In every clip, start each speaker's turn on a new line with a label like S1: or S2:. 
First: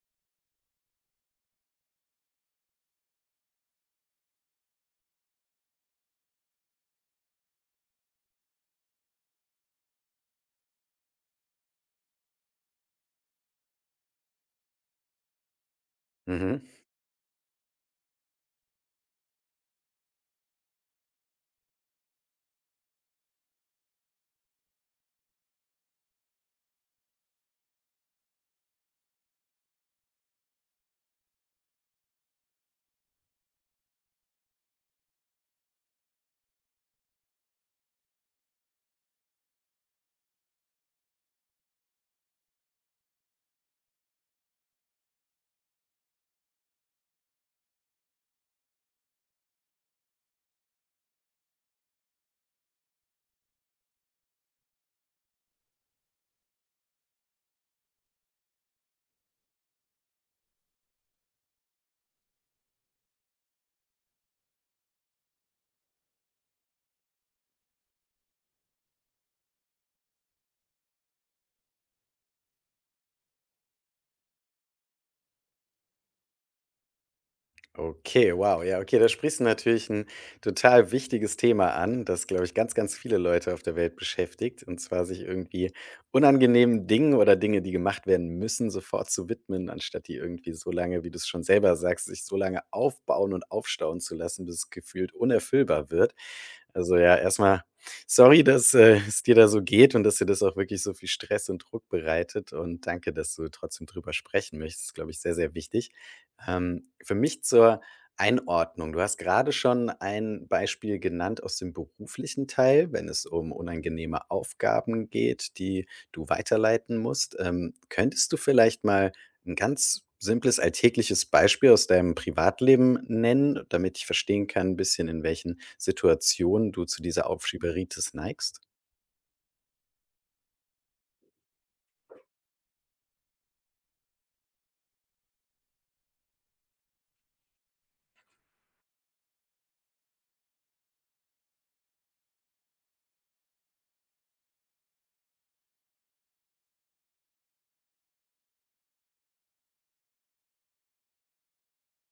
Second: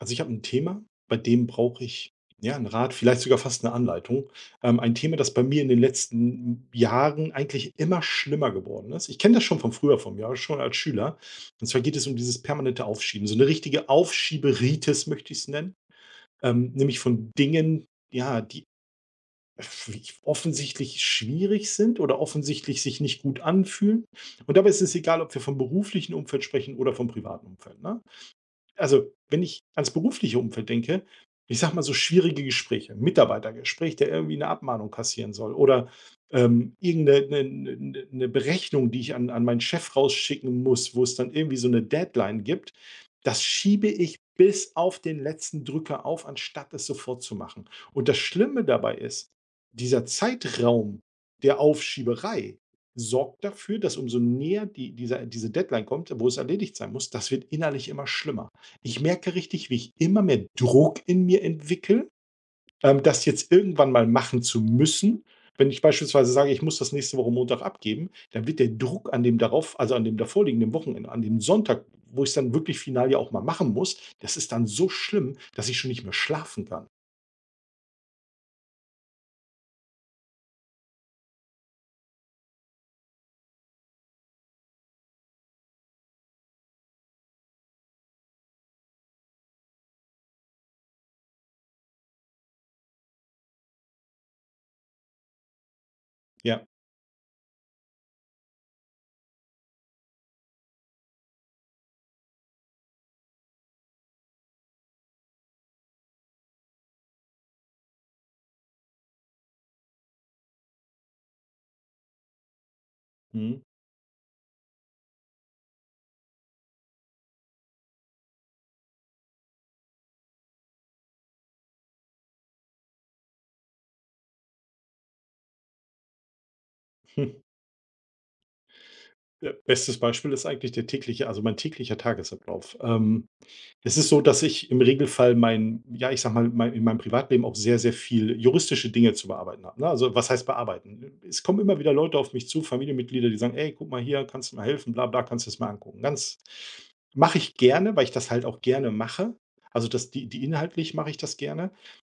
S1: Also ich habe ein Thema, bei dem brauche ich, ja, 'n Rat, vielleicht sogar fast eine Anleitung. Ein Thema, das bei mir in den letzten Jahren eigentlich immer schlimmer geworden ist. Ich kenne das schon von früher von mir, aber schon als Schüler. Und zwar geht es um dieses permanente Aufschieben, so eine richtige Aufschieberitis möchte ich es nennen,
S2: Mhm.
S1: nämlich von Dingen, ja, die offensichtlich schwierig sind oder offensichtlich sich nicht gut anfühlen. Und dabei ist es egal, ob wir vom beruflichen Umfeld sprechen oder vom privaten Umfeld, ne? Also, wenn ich ans berufliche Umfeld denke, ich sage mal so schwierige Gespräche, ein Mitarbeitergespräch, der irgendwie eine Abmahnung kassieren soll oder, irgend 'ne Berechnung, die ich an meinen Chef rausschicken muss, wo es dann irgendwie so eine Deadline gibt. Das schiebe ich bis auf den letzten Drücker auf, anstatt es sofort zu machen. Und das Schlimme dabei ist, dieser Zeitraum der Aufschieberei sorgt dafür, dass umso näher diese Deadline kommt, wo es erledigt sein muss, das wird innerlich immer schlimmer. Ich merke richtig, wie ich immer mehr Druck in mir entwickle, das jetzt irgendwann mal machen zu müssen. Wenn ich beispielsweise sage, ich muss das nächste Woche Montag abgeben, dann wird der Druck an dem darauf, also an dem davorliegenden Wochenende, an dem Sonntag, wo ich es dann wirklich final ja auch mal machen muss, das ist dann so schlimm, dass ich schon nicht mehr schlafen kann.
S2: Okay, wow. Ja, okay, da sprichst du natürlich ein total wichtiges Thema an, das, glaube ich, ganz, ganz viele Leute auf der Welt beschäftigt, und zwar sich irgendwie unangenehmen Dingen oder Dinge, die gemacht werden müssen, sofort zu widmen, anstatt die irgendwie so lange, wie du es schon selber sagst, sich so lange aufbauen und aufstauen zu lassen, bis es gefühlt unerfüllbar wird.
S1: Ja.
S2: Also, ja, erstmal sorry, dass, es dir da so geht und dass dir das auch wirklich so viel Stress und Druck bereitet und danke, dass du trotzdem drüber sprechen möchtest. Das ist, glaube ich, sehr, sehr wichtig. Für mich zur Einordnung: Du hast gerade schon ein Beispiel genannt aus dem beruflichen Teil, wenn es um
S1: Mhm.
S2: unangenehme Aufgaben geht, die du weiterleiten musst. Könntest du vielleicht mal ein ganz simples, alltägliches Beispiel aus deinem Privatleben nennen, damit ich verstehen kann ein bisschen, in welchen Situationen du zu dieser Aufschieberitis neigst?
S1: Ja, bestes Beispiel ist eigentlich der tägliche, also mein täglicher Tagesablauf. Es ist so, dass ich im Regelfall mein, ja, ich sage mal, mein in meinem Privatleben auch sehr, sehr viel juristische Dinge zu bearbeiten habe, ne? Also, was heißt bearbeiten? Es kommen immer wieder Leute auf mich zu, Familienmitglieder, die sagen: „Ey, guck mal hier, kannst du mal helfen, bla bla, kannst du das mal angucken?“ Ganz mache ich gerne, weil ich das halt auch gerne mache. Also, das die inhaltlich mache ich das gerne.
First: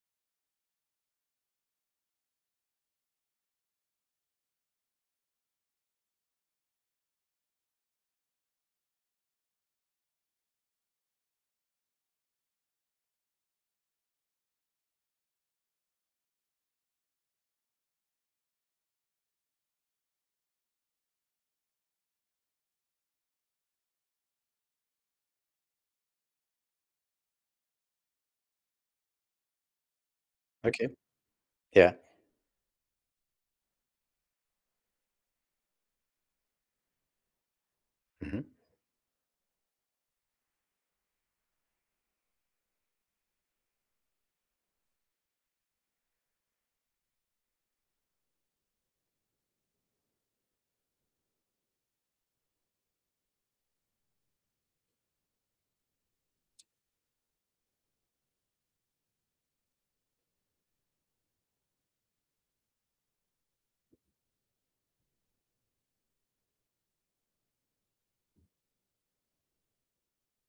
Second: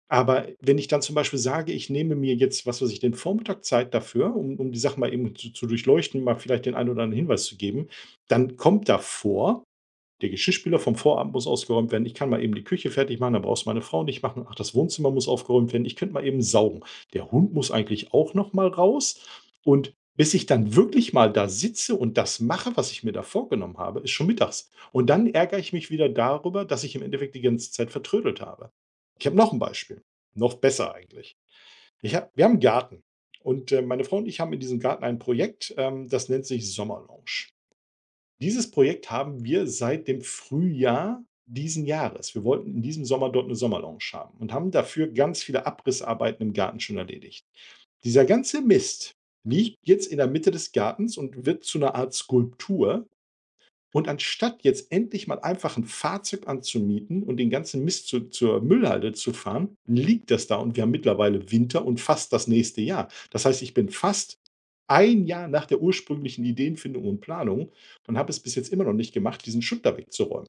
S1: Aber wenn ich dann zum Beispiel sage, ich nehme mir jetzt, was weiß ich, den Vormittag Zeit dafür, um die Sachen mal eben zu durchleuchten, mal vielleicht den einen oder anderen Hinweis zu geben, dann kommt da vor, der Geschirrspüler vom Vorabend muss ausgeräumt werden. Ich kann mal eben die Küche fertig machen, da brauchst du meine Frau nicht machen. Ach, das Wohnzimmer muss aufgeräumt werden. Ich könnte mal eben saugen. Der Hund muss eigentlich auch noch mal raus. Und bis ich dann wirklich mal da sitze und das mache, was ich mir da vorgenommen habe, ist schon mittags. Und dann ärgere ich mich wieder darüber, dass ich im Endeffekt die ganze Zeit vertrödelt habe. Ich habe noch ein Beispiel. Noch
S2: Okay.
S1: besser eigentlich.
S2: Ja.
S1: Ich hab, wir haben einen Garten. Und meine Frau und ich haben in diesem Garten ein Projekt, das nennt sich Sommerlounge.
S2: Mhm.
S1: Dieses Projekt haben wir seit dem Frühjahr diesen Jahres. Wir wollten in diesem Sommer dort eine Sommerlounge haben und haben dafür ganz viele Abrissarbeiten im Garten schon erledigt. Dieser ganze Mist liegt jetzt in der Mitte des Gartens und wird zu einer Art Skulptur. Und anstatt jetzt endlich mal einfach ein Fahrzeug anzumieten und den ganzen Mist zu zur Müllhalde zu fahren, liegt das da und wir haben mittlerweile Winter und fast das nächste Jahr. Das heißt, ich bin fast ein Jahr nach der ursprünglichen Ideenfindung und Planung und habe es bis jetzt immer noch nicht gemacht, diesen Schutt da wegzuräumen.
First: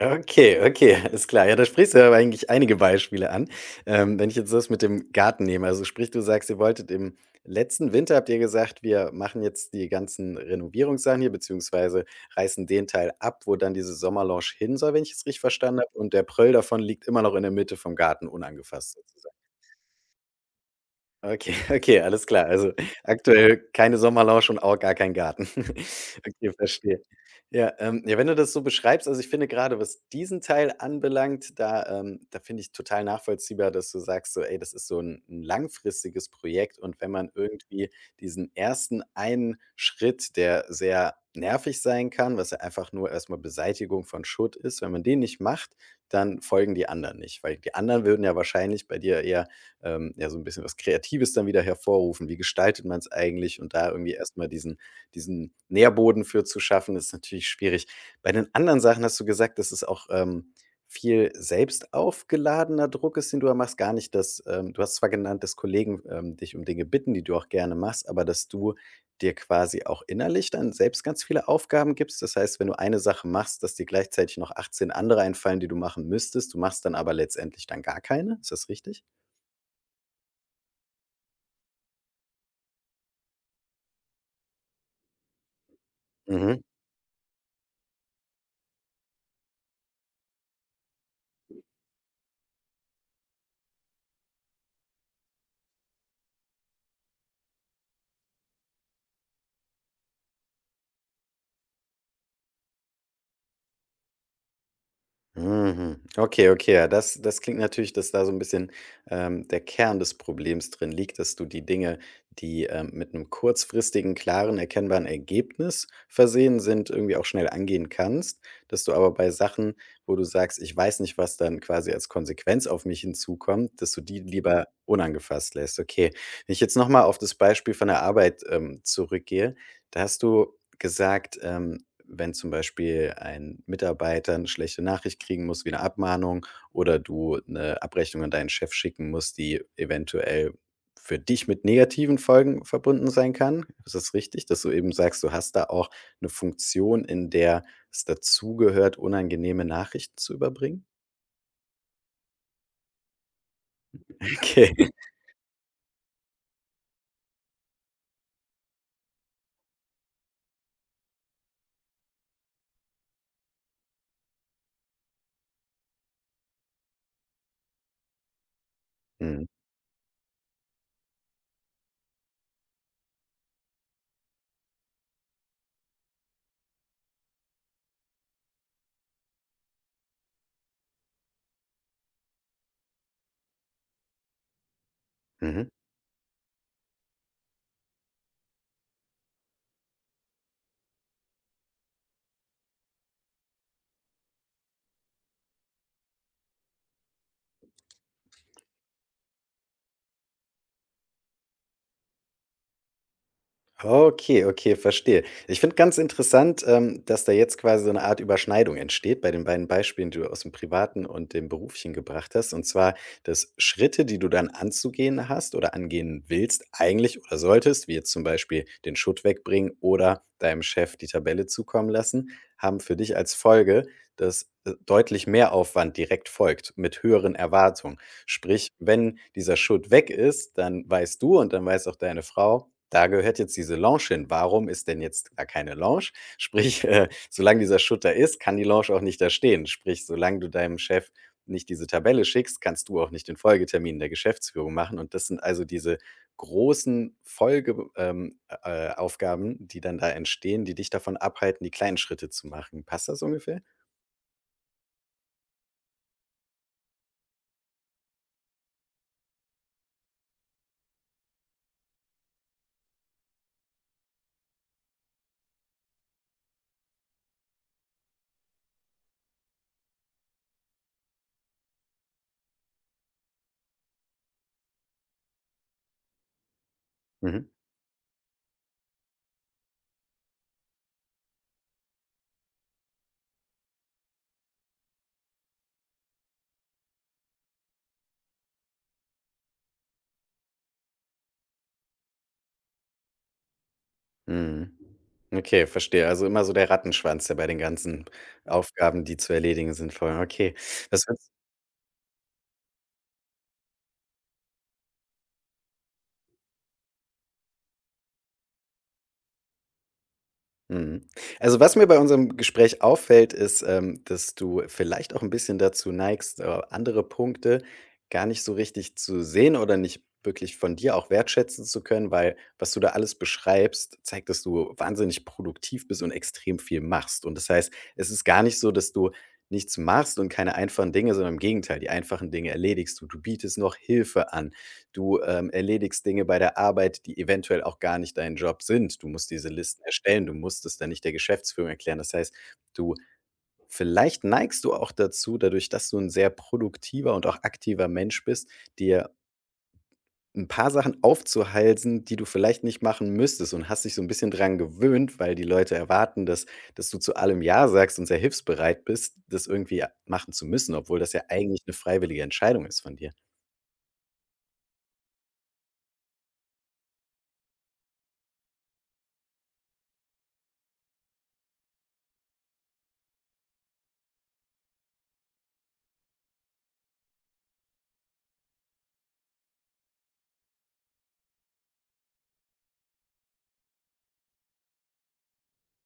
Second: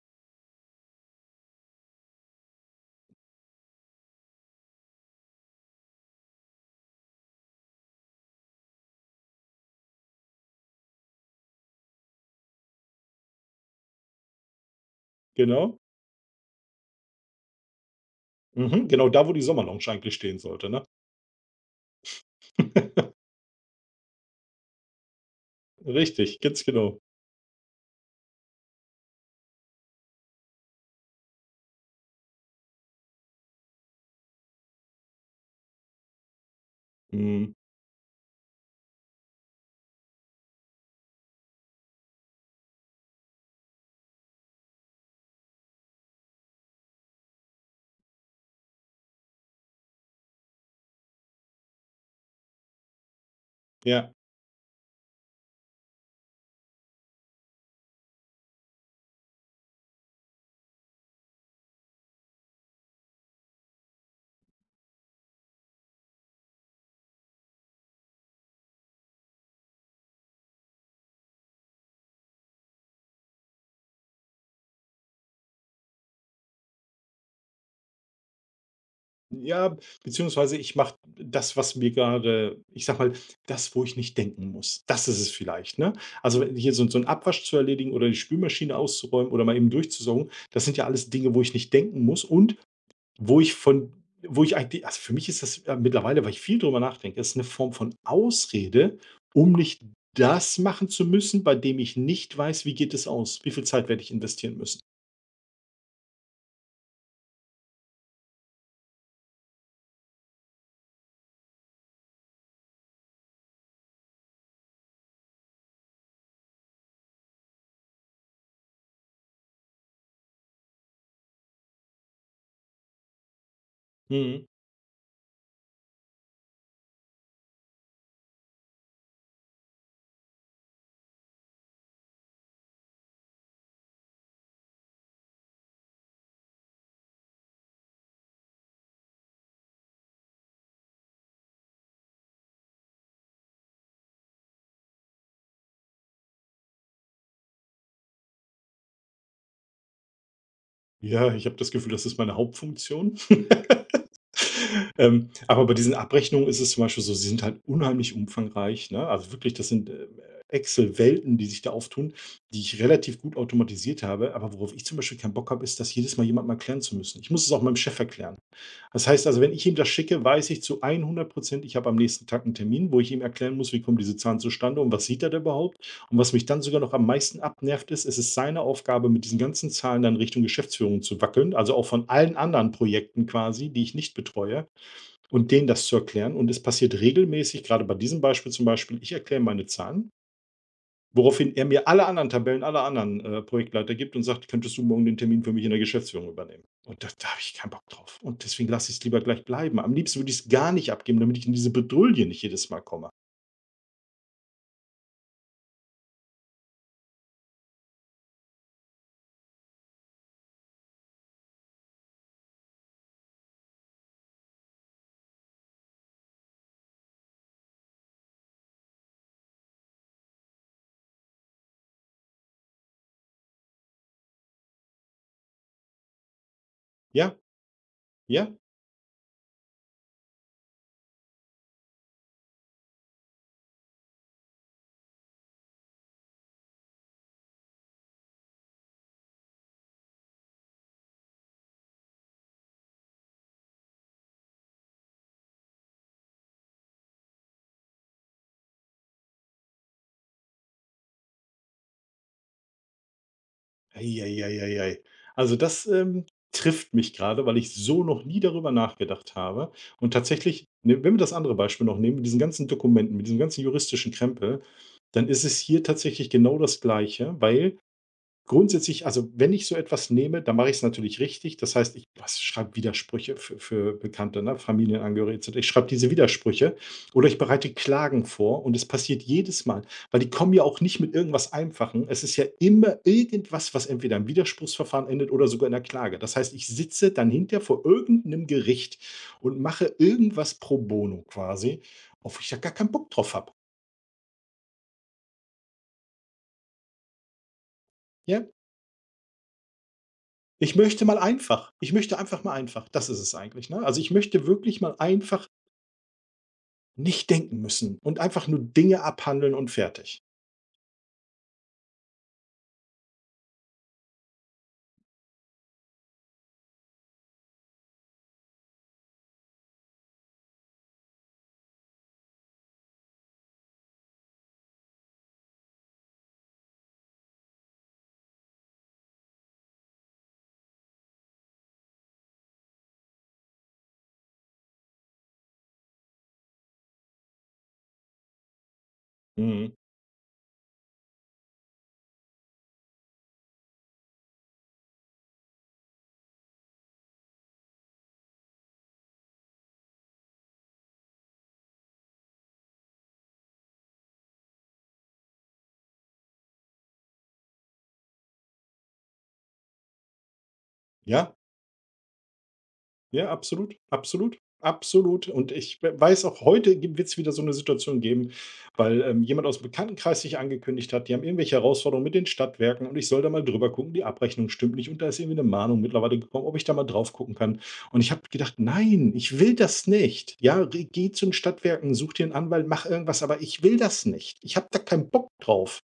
S2: Okay, okay, ist klar. Ja, da sprichst du aber eigentlich einige Beispiele an. Wenn ich jetzt das mit dem Garten nehme, also sprich, du sagst, ihr wolltet im letzten Winter habt ihr gesagt, wir machen jetzt die ganzen Renovierungssachen hier, beziehungsweise reißen den Teil ab, wo dann diese Sommerlounge hin soll, wenn ich es richtig
S1: Genau.
S2: verstanden habe. Und der Pröll davon liegt immer noch in der Mitte vom Garten
S1: Mhm,
S2: unangefasst.
S1: genau da, wo die Sommerlounge eigentlich stehen sollte, ne?
S2: Okay, okay, alles klar. Also, aktuell keine Sommerlounge und auch gar kein Garten.
S1: Richtig,
S2: Okay,
S1: ganz
S2: verstehe.
S1: genau.
S2: Ja, ja, wenn du das so beschreibst also, ich finde gerade was diesen Teil anbelangt, da da finde ich total nachvollziehbar, dass du sagst so: „Ey, das ist so ein 'n langfristiges Projekt.“ Und wenn man
S1: Mhm.
S2: irgendwie diesen ersten einen Schritt, der sehr nervig sein kann, was ja einfach nur erstmal Beseitigung von Schutt ist, wenn man den nicht macht, dann folgen die anderen nicht, weil die anderen würden ja wahrscheinlich bei dir eher ja, so ein bisschen was Kreatives dann wieder hervorrufen. Wie gestaltet man es eigentlich? Und da irgendwie
S1: Ja.
S2: erst mal diesen Nährboden für zu schaffen, ist natürlich schwierig. Bei den anderen Sachen hast du gesagt, dass es auch, viel selbst aufgeladener Druck ist, den du da machst, gar nicht dass du hast zwar genannt, dass Kollegen, dich um Dinge bitten, die du auch gerne machst, aber dass du dir quasi auch innerlich dann selbst ganz viele Aufgaben gibst. Das heißt, wenn du eine Sache machst, dass dir gleichzeitig noch 18 andere einfallen, die du machen müsstest. Du machst dann aber letztendlich dann gar keine. Ist das richtig?
S1: Ja, beziehungsweise ich mache das, was mir gerade, ich sag mal, das, wo ich nicht denken muss. Das ist es vielleicht, ne? Also, wenn
S2: Mhm.
S1: hier so 'n Abwasch zu erledigen oder die Spülmaschine auszuräumen oder mal eben durchzusaugen, das sind ja alles Dinge, wo ich nicht denken muss und wo ich von wo ich eigentlich, also, für mich ist das, mittlerweile, weil ich viel drüber nachdenke, ist eine Form von Ausrede, um nicht das machen zu müssen, bei dem ich nicht weiß, wie geht es aus? Wie viel Zeit werde ich investieren müssen?
S2: Mhm. Okay, okay, ja, das klingt natürlich, dass da so ein bisschen, der Kern des Problems drin liegt, dass du die Dinge, die, mit einem kurzfristigen, klaren, erkennbaren Ergebnis versehen sind, irgendwie auch schnell angehen kannst. Dass du aber bei Sachen, wo du sagst: „Ich weiß nicht, was dann quasi als Konsequenz auf mich hinzukommt“, dass du die
S1: Mhm.
S2: lieber unangefasst lässt. Okay. Wenn ich jetzt noch mal auf das Beispiel von der Arbeit, zurückgehe, da hast du gesagt, wenn zum Beispiel ein Mitarbeiter eine schlechte Nachricht kriegen muss wie 'ne Abmahnung oder du eine Abrechnung an deinen Chef schicken musst, die eventuell für dich mit negativen Folgen verbunden sein kann. Ist das richtig, dass du eben sagst, du hast da auch eine Funktion, in der es dazugehört, unangenehme Nachrichten zu überbringen?
S1: Ja, ich habe das Gefühl, das ist meine Hauptfunktion.
S2: Okay.
S1: Aber bei diesen Abrechnungen ist es zum Beispiel so, sie sind halt unheimlich umfangreich, ne? Also wirklich, das sind, Excel-Welten, die sich da auftun, die ich relativ gut automatisiert habe. Aber worauf ich zum Beispiel keinen Bock habe, ist, das jedes Mal jemandem erklären zu müssen. Ich muss es auch meinem Chef erklären. Das heißt also,
S2: Mhm.
S1: wenn ich ihm das schicke, weiß ich zu 100, ich habe am nächsten Tag einen Termin, wo ich ihm erklären muss, wie kommt diese Zahlen zustande und was sieht er da überhaupt? Und was mich dann sogar noch am meisten abnervt ist, es ist seine Aufgabe, mit diesen ganzen Zahlen dann Richtung Geschäftsführung zu wackeln, also auch von allen anderen Projekten quasi, die ich nicht betreue und denen
S2: Mhm.
S1: das zu erklären. Und es passiert regelmäßig, gerade bei diesem Beispiel zum Beispiel, ich erkläre meine Zahlen, woraufhin er mir alle anderen Tabellen, alle anderen, Projektleiter gibt und sagt: „Könntest du morgen den Termin für mich in der Geschäftsführung übernehmen?“ Und da habe ich keinen Bock drauf. Und deswegen lasse ich es lieber gleich bleiben. Am liebsten würde ich es gar nicht abgeben, damit ich in diese Bredouille nicht jedes Mal komme.
S2: Okay, okay, verstehe. Ich finde ganz interessant, dass da jetzt quasi so eine Art Überschneidung entsteht bei den beiden Beispielen, die du aus dem Privaten und dem Beruflichen gebracht hast. Und zwar, dass Schritte, die du dann anzugehen hast oder angehen willst eigentlich oder solltest, wie jetzt zum Beispiel den Schutt wegbringen oder deinem Chef die Tabelle zukommen lassen, haben für dich als Folge, dass, deutlich mehr Aufwand direkt folgt mit höheren
S1: Ja,
S2: Erwartungen.
S1: ja.
S2: Sprich, wenn dieser Schutt weg ist, dann weißt du und dann weiß auch deine Frau: „Da gehört jetzt diese Lounge hin. Warum ist denn jetzt da keine Lounge?“ Sprich, solange dieser Schutt da ist, kann die Lounge auch nicht da stehen. Sprich, solange du deinem Chef nicht diese Tabelle schickst, kannst du auch nicht den Folgetermin der Geschäftsführung machen. Und das sind also diese großen Folgeaufgaben, Aufgaben, die dann da entstehen, die dich davon abhalten, die kleinen Schritte zu machen. Passt das ungefähr?
S1: Ei, ei, ei, also, das, trifft mich gerade, weil ich so noch nie darüber nachgedacht habe. Und tatsächlich, ne, wenn wir das andere Beispiel noch nehmen, mit diesen ganzen Dokumenten, mit diesem ganzen juristischen Krempel, dann ist es hier tatsächlich genau das Gleiche, weil grundsätzlich, also, wenn ich so etwas nehme, dann mache ich es natürlich richtig. Das heißt, ich was schreibe Widersprüche für Bekannte, ne, Familienangehörige etc. Ich schreibe diese Widersprüche oder ich
S2: Mhm.
S1: bereite Klagen vor und es passiert jedes Mal, weil die kommen ja auch nicht mit irgendwas Einfachen. Es ist ja immer irgendwas, was entweder im Widerspruchsverfahren endet oder sogar in der Klage. Das heißt, ich sitze dann hinterher vor irgendeinem Gericht und mache irgendwas pro bono quasi, auf ich da gar keinen Bock drauf habe,
S2: Mhm. Okay, verstehe. Also immer so der Rattenschwanz, der bei den ganzen
S1: ja?
S2: Aufgaben, die zu erledigen sind, vorher. Okay.
S1: Ich
S2: Was
S1: möchte mal einfach. Ich möchte einfach mal einfach. Das ist es eigentlich, ne? Also, ich möchte wirklich mal einfach nicht denken müssen und einfach nur Dinge abhandeln und fertig.
S2: Mhm. Also, was mir bei unserem Gespräch auffällt, ist, dass du vielleicht auch ein bisschen dazu neigst, andere Punkte gar nicht so richtig zu sehen oder nicht wirklich von dir auch wertschätzen zu können, weil was du da alles beschreibst, zeigt, dass du wahnsinnig produktiv bist und extrem viel machst. Und das heißt, es ist gar nicht so, dass du nichts machst und keine einfachen Dinge, sondern im Gegenteil, die einfachen Dinge erledigst du. Du bietest noch Hilfe an. Du, erledigst Dinge bei der Arbeit, die eventuell auch gar nicht dein Job sind. Du musst diese
S1: Mhm.
S2: Listen erstellen, du musst es dann nicht der Geschäftsführung erklären. Das heißt, du vielleicht neigst du auch dazu, dadurch, dass du ein sehr produktiver und auch aktiver Mensch bist, dir ein paar Sachen aufzuhalsen, die du vielleicht nicht machen müsstest und hast dich so ein bisschen dran gewöhnt, weil die Leute erwarten, dass du zu allem ja sagst und sehr hilfsbereit bist, das irgendwie machen zu müssen, obwohl das ja
S1: Ja?
S2: eigentlich eine freiwillige Entscheidung ist von dir.
S1: Ja, absolut, absolut, absolut. Und ich weiß auch heute wird es wieder so eine Situation geben, weil, jemand aus dem Bekanntenkreis sich angekündigt hat, die haben irgendwelche Herausforderungen mit den Stadtwerken und ich soll da mal drüber gucken, die Abrechnung stimmt nicht und da ist irgendwie eine Mahnung mittlerweile gekommen, ob ich da mal drauf gucken kann. Und ich habe gedacht: „Nein, ich will das nicht. Ja, re geh zu den Stadtwerken, such dir einen Anwalt, mach irgendwas, aber ich will das nicht. Ich habe da keinen Bock drauf.“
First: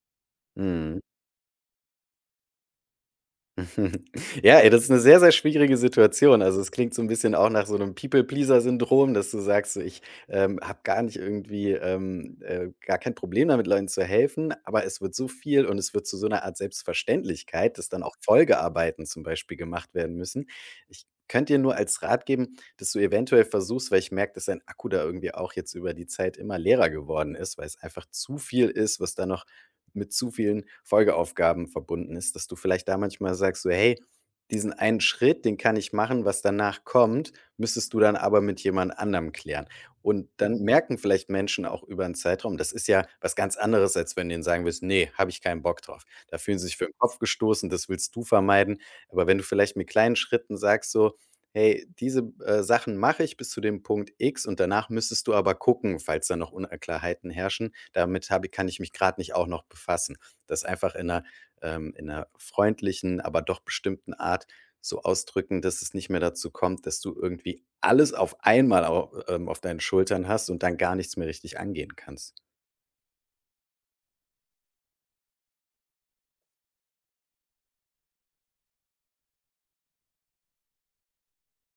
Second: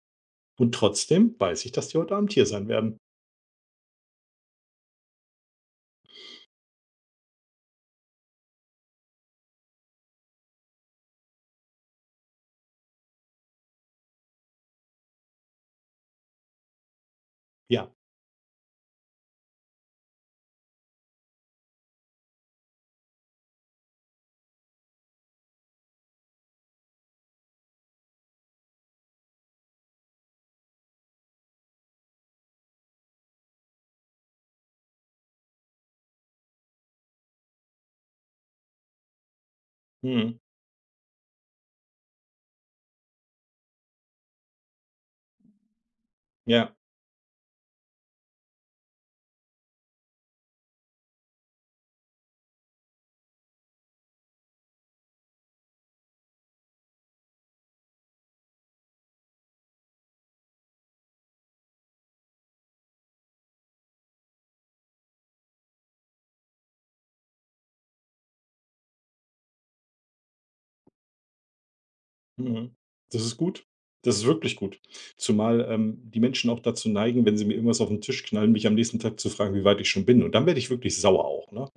S1: Und
S2: Mhm.
S1: trotzdem weiß ich, dass die heute Abend hier sein werden.
S2: Mhm. Ja, ey, das ist eine sehr, sehr schwierige Situation. Also, es klingt so ein bisschen auch nach so einem People-Pleaser-Syndrom, dass du sagst: „So, ich, habe gar nicht irgendwie, gar kein Problem damit, Leuten zu helfen“, aber es wird so viel und es wird zu so einer Art Selbstverständlichkeit, dass
S1: Ja,
S2: dann auch Folgearbeiten zum Beispiel gemacht werden müssen. Ich könnte dir nur als Rat geben, dass du eventuell versuchst weil ich merke, dass dein Akku da irgendwie auch jetzt über die Zeit immer leerer geworden ist, weil es einfach zu viel ist, was da noch mit zu vielen Folgeaufgaben verbunden ist, dass du vielleicht da manchmal sagst so: „Hey, diesen einen Schritt, den kann ich machen, was danach kommt, müsstest du dann aber mit jemand anderem klären.“ Und
S1: mhm,
S2: dann merken vielleicht Menschen auch über einen Zeitraum das ist ja was ganz anderes, als wenn du ihnen sagen willst, nee, habe ich keinen Bock drauf.“ Da fühlen sie
S1: ja.
S2: sich für den Kopf gestoßen, das willst du vermeiden. Aber wenn du vielleicht mit kleinen Schritten sagst so: Hey, diese, Sachen mache ich bis zu dem Punkt X und danach müsstest du aber gucken, falls da noch Unklarheiten herrschen. Damit habe kann ich mich gerade nicht auch noch befassen. Das einfach in einer freundlichen, aber doch bestimmten Art so ausdrücken, dass es nicht mehr dazu kommt, dass du irgendwie alles auf einmal au auf deinen Schultern hast und dann gar nichts mehr richtig angehen kannst.
S1: Mhm. Das ist gut. Das ist wirklich gut. Zumal, die Menschen auch dazu neigen, wenn sie mir irgendwas auf den Tisch knallen, mich am nächsten Tag zu fragen, wie weit ich schon bin. Und dann werde ich wirklich sauer auch, ne?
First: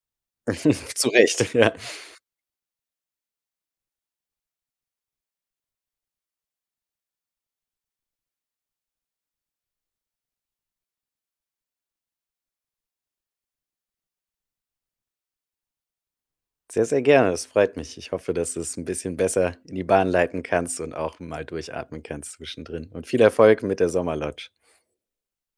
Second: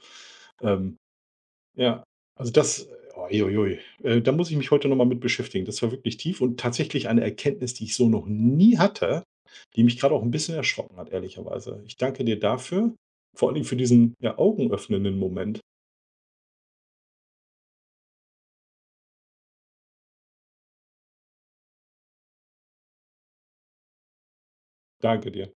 S1: Ähm,
S2: Zu Recht, ja.
S1: ja, also das, ui ui ui. Da muss ich mich heute noch mal mit beschäftigen. Das war wirklich tief und tatsächlich eine Erkenntnis, die ich so noch nie hatte, die mich gerade auch ein bisschen erschrocken hat, ehrlicherweise. Ich danke dir dafür, vor allem für diesen, ja, augenöffnenden Moment.
S2: Sehr, sehr gerne. Das freut mich. Ich hoffe, dass du es ein bisschen besser in die Bahn leiten kannst und auch mal durchatmen kannst zwischendrin. Und viel Erfolg mit der Sommerlodge.
S1: Danke dir.